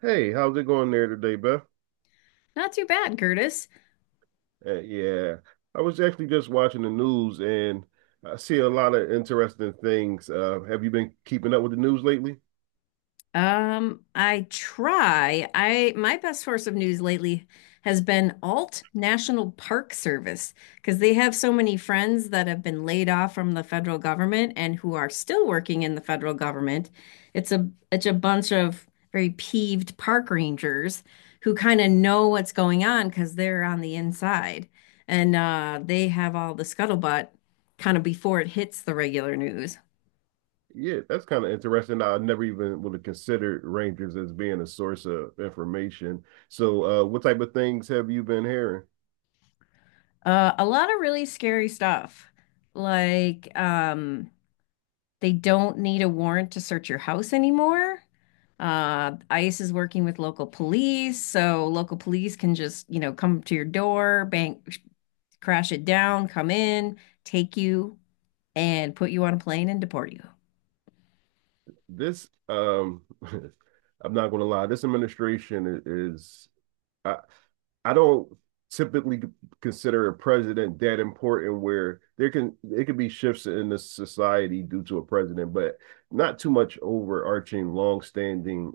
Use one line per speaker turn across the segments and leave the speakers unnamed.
Hey, how's it going there today, Beth?
Not too bad, Curtis.
Uh, yeah, I was actually just watching the news and I see a lot of interesting things. Have you been keeping up with the news lately?
I try. I my best source of news lately has been Alt National Park Service because they have so many friends that have been laid off from the federal government and who are still working in the federal government. It's a bunch of very peeved park rangers who kind of know what's going on because they're on the inside and they have all the scuttlebutt kind of before it hits the regular news.
Yeah, that's kind of interesting. I never even would have considered Rangers as being a source of information. So, what type of things have you been hearing?
A lot of really scary stuff. Like, they don't need a warrant to search your house anymore. ICE is working with local police, so local police can just, you know, come to your door, bang, crash it down, come in, take you, and put you on a plane and deport you.
This, I'm not going to lie, this administration is. I, I don't typically consider a president that important where there can it could be shifts in the society due to a president, but not too much overarching, long-standing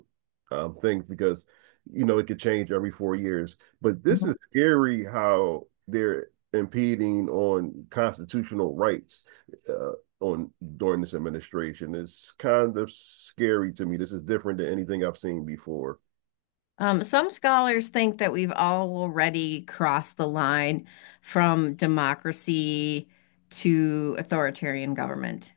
things because you know it could change every 4 years. But this is scary how they're impeding on constitutional rights, uh, on during this administration. It's kind of scary to me. This is different than anything I've seen before.
Some scholars think that we've already crossed the line from democracy to authoritarian government.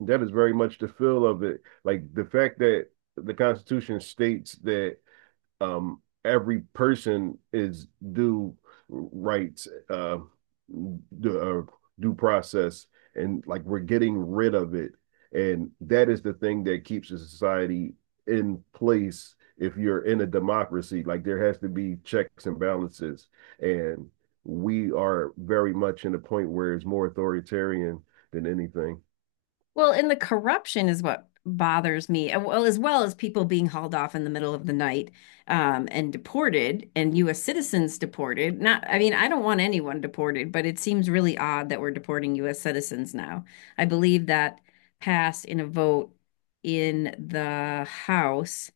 That is very much the feel of it. Like the fact that the Constitution states that every person is due rights, due, uh, due process, and like we're getting rid of it. And that is the thing that keeps a society in place if you're in a democracy. Like there has to be checks and balances. And we are very much in a point where it's more authoritarian than anything.
Well, and the corruption is what bothers me. Well, as well as people being hauled off in the middle of the night, and deported, and U.S. citizens deported. Not, I mean, I don't want anyone deported, but it seems really odd that we're deporting U.S. citizens now. I believe that passed in a vote in the House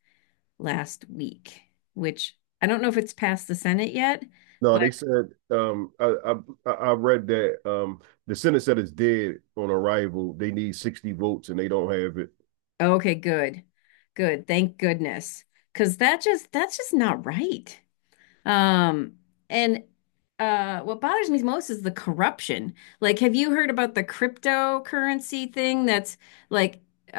last week, which I don't know if it's passed the Senate yet,
No,
but
they said I read that the Senate said it's dead on arrival. They need 60 votes and they don't have it.
okay, good, good. Thank goodness, because that's just not right. Um, and What bothers me most is the corruption. Like, have you heard about the cryptocurrency thing that's like,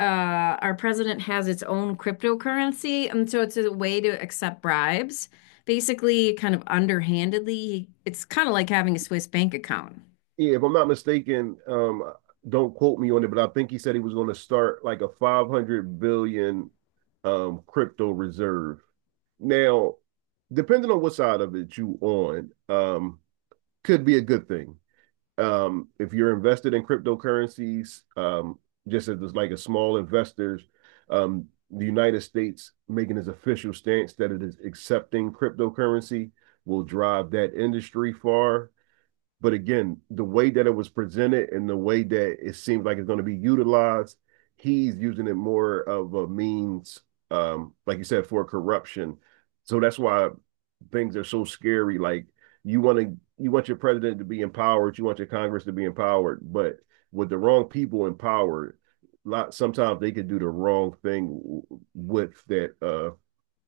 our president has its own cryptocurrency, and so it's a way to accept bribes. Basically, kind of underhandedly, it's kind of like having a Swiss bank account.
Yeah, if I'm not mistaken, don't quote me on it, but I think he said he was going to start like a 500 billion crypto reserve. Now, depending on what side of it you on, could be a good thing. If you're invested in cryptocurrencies, just as like a small investors, the United States making its official stance that it is accepting cryptocurrency will drive that industry far. But again, the way that it was presented and the way that it seems like it's going to be utilized, he's using it more of a means, like you said, for corruption. So that's why things are so scary. Like you want your president to be empowered, you want your Congress to be empowered, but with the wrong people empowered, lot sometimes they could do the wrong thing with that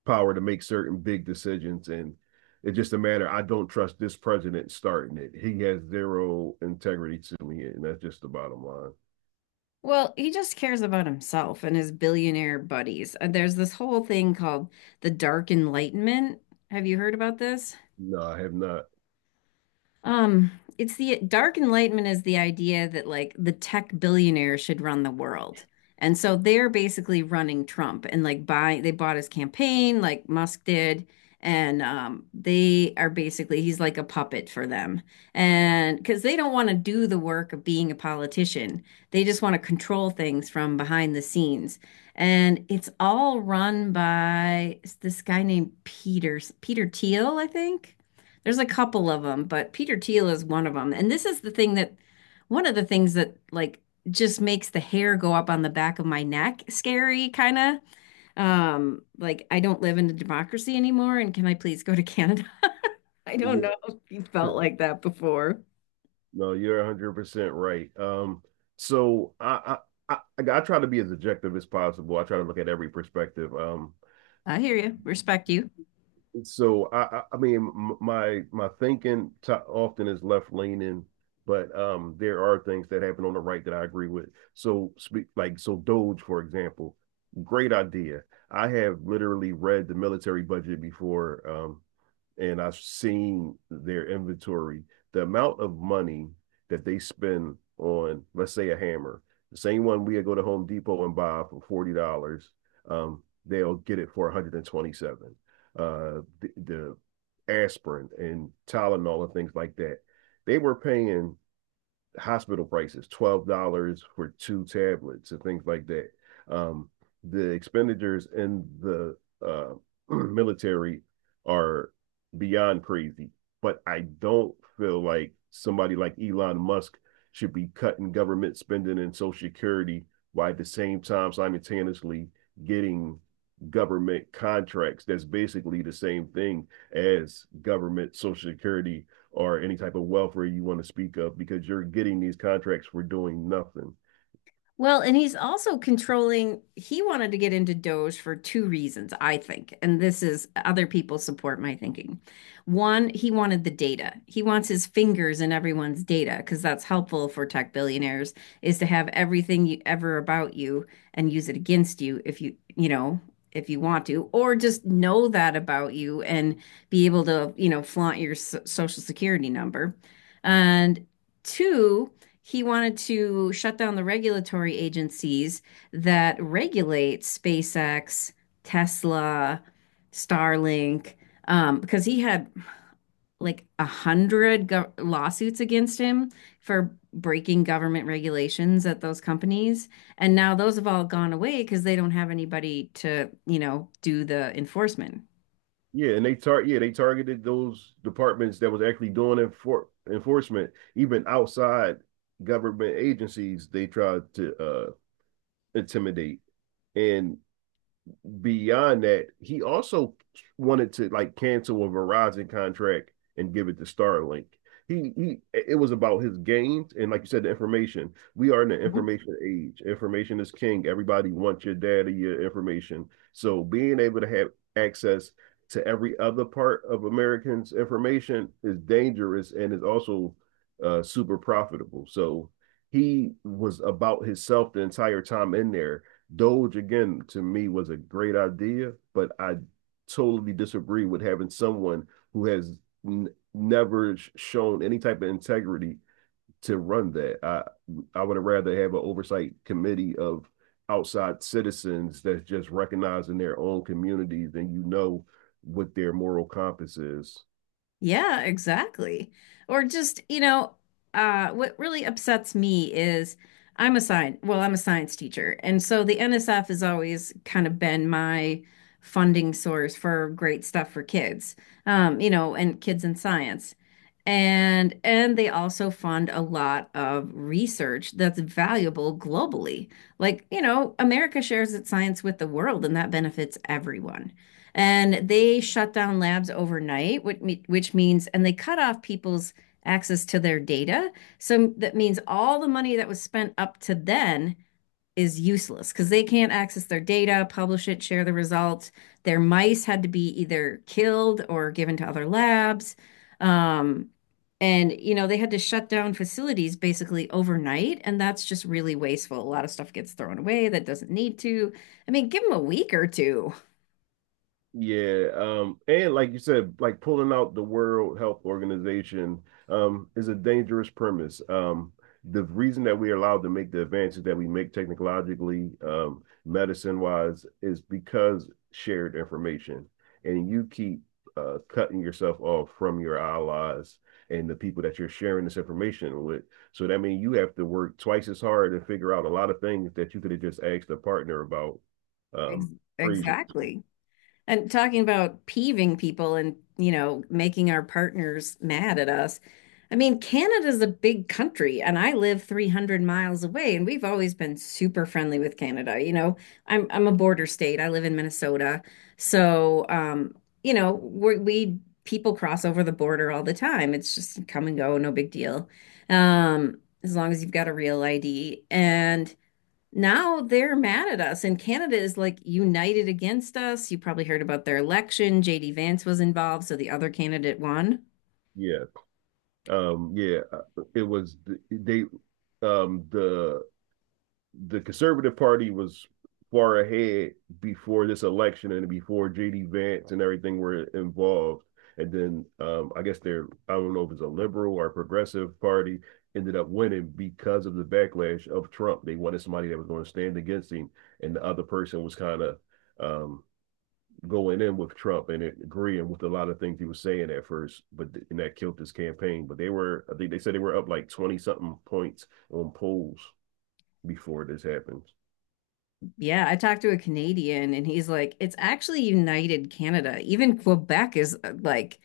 power to make certain big decisions. And it's just a matter, I don't trust this president starting it. He has zero integrity to me, and that's just the bottom line.
Well, he just cares about himself and his billionaire buddies. There's this whole thing called the Dark Enlightenment. Have you heard about this?
No, I have not.
Um, it's the dark enlightenment is the idea that like the tech billionaire should run the world. And so they're basically running Trump and like buying they bought his campaign like Musk did. And they are basically he's like a puppet for them. And because they don't want to do the work of being a politician. They just want to control things from behind the scenes. And it's all run by this guy named Peter Thiel, I think. There's a couple of them, but Peter Thiel is one of them. And this is the thing that one of the things that like just makes the hair go up on the back of my neck scary kind of, like, I don't live in a democracy anymore and can I please go to Canada? I don't know
Yeah.
if you felt like that before.
No, you're 100% right. So I, I try to be as objective as possible. I try to look at every perspective.
I hear you. Respect you.
So I mean, my thinking often is left leaning, but there are things that happen on the right that I agree with. So speak like so Doge, for example, great idea. I have literally read the military budget before and I've seen their inventory, the amount of money that they spend on, let's say, a hammer, the same one we go to Home Depot and buy for $40, they'll get it for 127. Dollars. The, the aspirin and Tylenol and things like that, they were paying hospital prices, $12 for two tablets and things like that. Um, the expenditures in the uh, military are beyond crazy, but I don't feel like somebody like Elon Musk should be cutting government spending and Social Security while at the same time simultaneously getting government contracts. That's basically the same thing as government Social Security or any type of welfare you want to speak of because you're getting these contracts for doing nothing.
Well, and he's also controlling, he wanted to get into Doge for two reasons, I think. And this is other people support my thinking. One, he wanted the data. He wants his fingers in everyone's data because that's helpful for tech billionaires is to have everything you ever about you and use it against you if you, you know, if you want to, or just know that about you and be able to, you know, flaunt your social security number. And two, he wanted to shut down the regulatory agencies that regulate SpaceX, Tesla, Starlink, because he had like a hundred lawsuits against him for breaking government regulations at those companies. And now those have all gone away because they don't have anybody to, you know, do the enforcement.
Yeah, they targeted those departments that was actually doing enforcement, even outside government agencies they tried to intimidate. And beyond that, he also wanted to like cancel a Verizon contract and give it to Starlink. He it was about his gains, and like you said, the information, we are in the information age, information is king, everybody wants your data, your information, so being able to have access to every other part of americans information is dangerous and is also super profitable. So he was about himself the entire time in there. Doge again to me was a great idea, but I totally disagree with having someone who has n- never shown any type of integrity to run that. I would have rather have an oversight committee of outside citizens that's just recognizing their own communities and you know what their moral compass is.
Yeah, exactly. Or just, you know, what really upsets me is I'm a science teacher. And so the NSF has always kind of been my funding source for great stuff for kids, you know, and kids in science. And they also fund a lot of research that's valuable globally. Like, you know, America shares its science with the world and that benefits everyone. And they shut down labs overnight, which means and they cut off people's access to their data. So that means all the money that was spent up to then is useless because they can't access their data, publish it, share the results. Their mice had to be either killed or given to other labs. Um, and, you know, they had to shut down facilities basically overnight. And that's just really wasteful. A lot of stuff gets thrown away that doesn't need to. I mean, give them a week or two.
Yeah, and like you said, like pulling out the World Health Organization is a dangerous premise. The reason that we are allowed to make the advances that we make technologically, medicine-wise, is because shared information, and you keep cutting yourself off from your allies and the people that you're sharing this information with. So that means you have to work twice as hard to figure out a lot of things that you could have just asked a partner about.
Ex-
Um, Crazy,
exactly. And talking about peeving people and, you know, making our partners mad at us. I mean, Canada's a big country and I live 300 miles away and we've always been super friendly with Canada. You know, I'm a border state. I live in Minnesota. So, you know, we people cross over the border all the time. It's just come and go, no big deal. Um, as long as you've got a real ID, and now they're mad at us, and Canada is like united against us. You probably heard about their election. JD Vance was involved, so the other candidate won.
yeah. Yeah it was they um the the conservative party was far ahead before this election and before jd vance and everything were involved. And then I guess they're I don't know if it's a liberal or a progressive party ended up winning because of the backlash of trump. They wanted somebody that was going to stand against him, and the other person was kind of um going in with Trump and agreeing with a lot of things he was saying at first, but and that killed his campaign. But they were, I think they said they were up like 20 something points on polls before this happened.
Yeah, I talked to a Canadian and he's like, it's actually united Canada. Even Quebec is, like,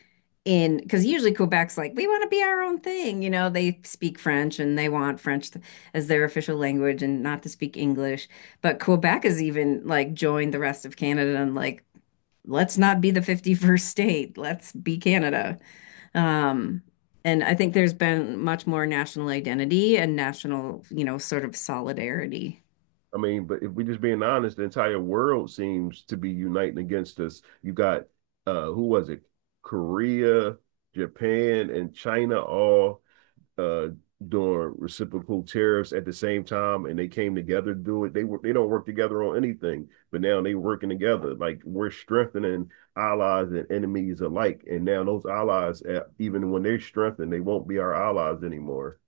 in, because usually Quebec's like, we want to be our own thing, you know, they speak French and they want French as their official language and not to speak English. But Quebec has even like joined the rest of Canada and like, let's not be the 51st state, let's be Canada. Um, and I think there's been much more national identity and national, you know, sort of solidarity.
I mean, but if we're just being honest, the entire world seems to be uniting against us. You got, who was it? Korea, Japan, and China all uh doing reciprocal tariffs at the same time and they came together to do it. They don't work together on anything, but now they working together. Like we're strengthening allies and enemies alike. And now those allies, even when they're strengthened, they won't be our allies anymore.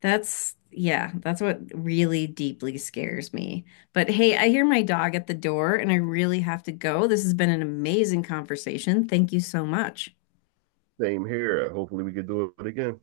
That's, yeah, that's what really deeply scares me. But hey, I hear my dog at the door and I really have to go. This has been an amazing conversation. Thank you so much.
Same here. Hopefully we can do it again.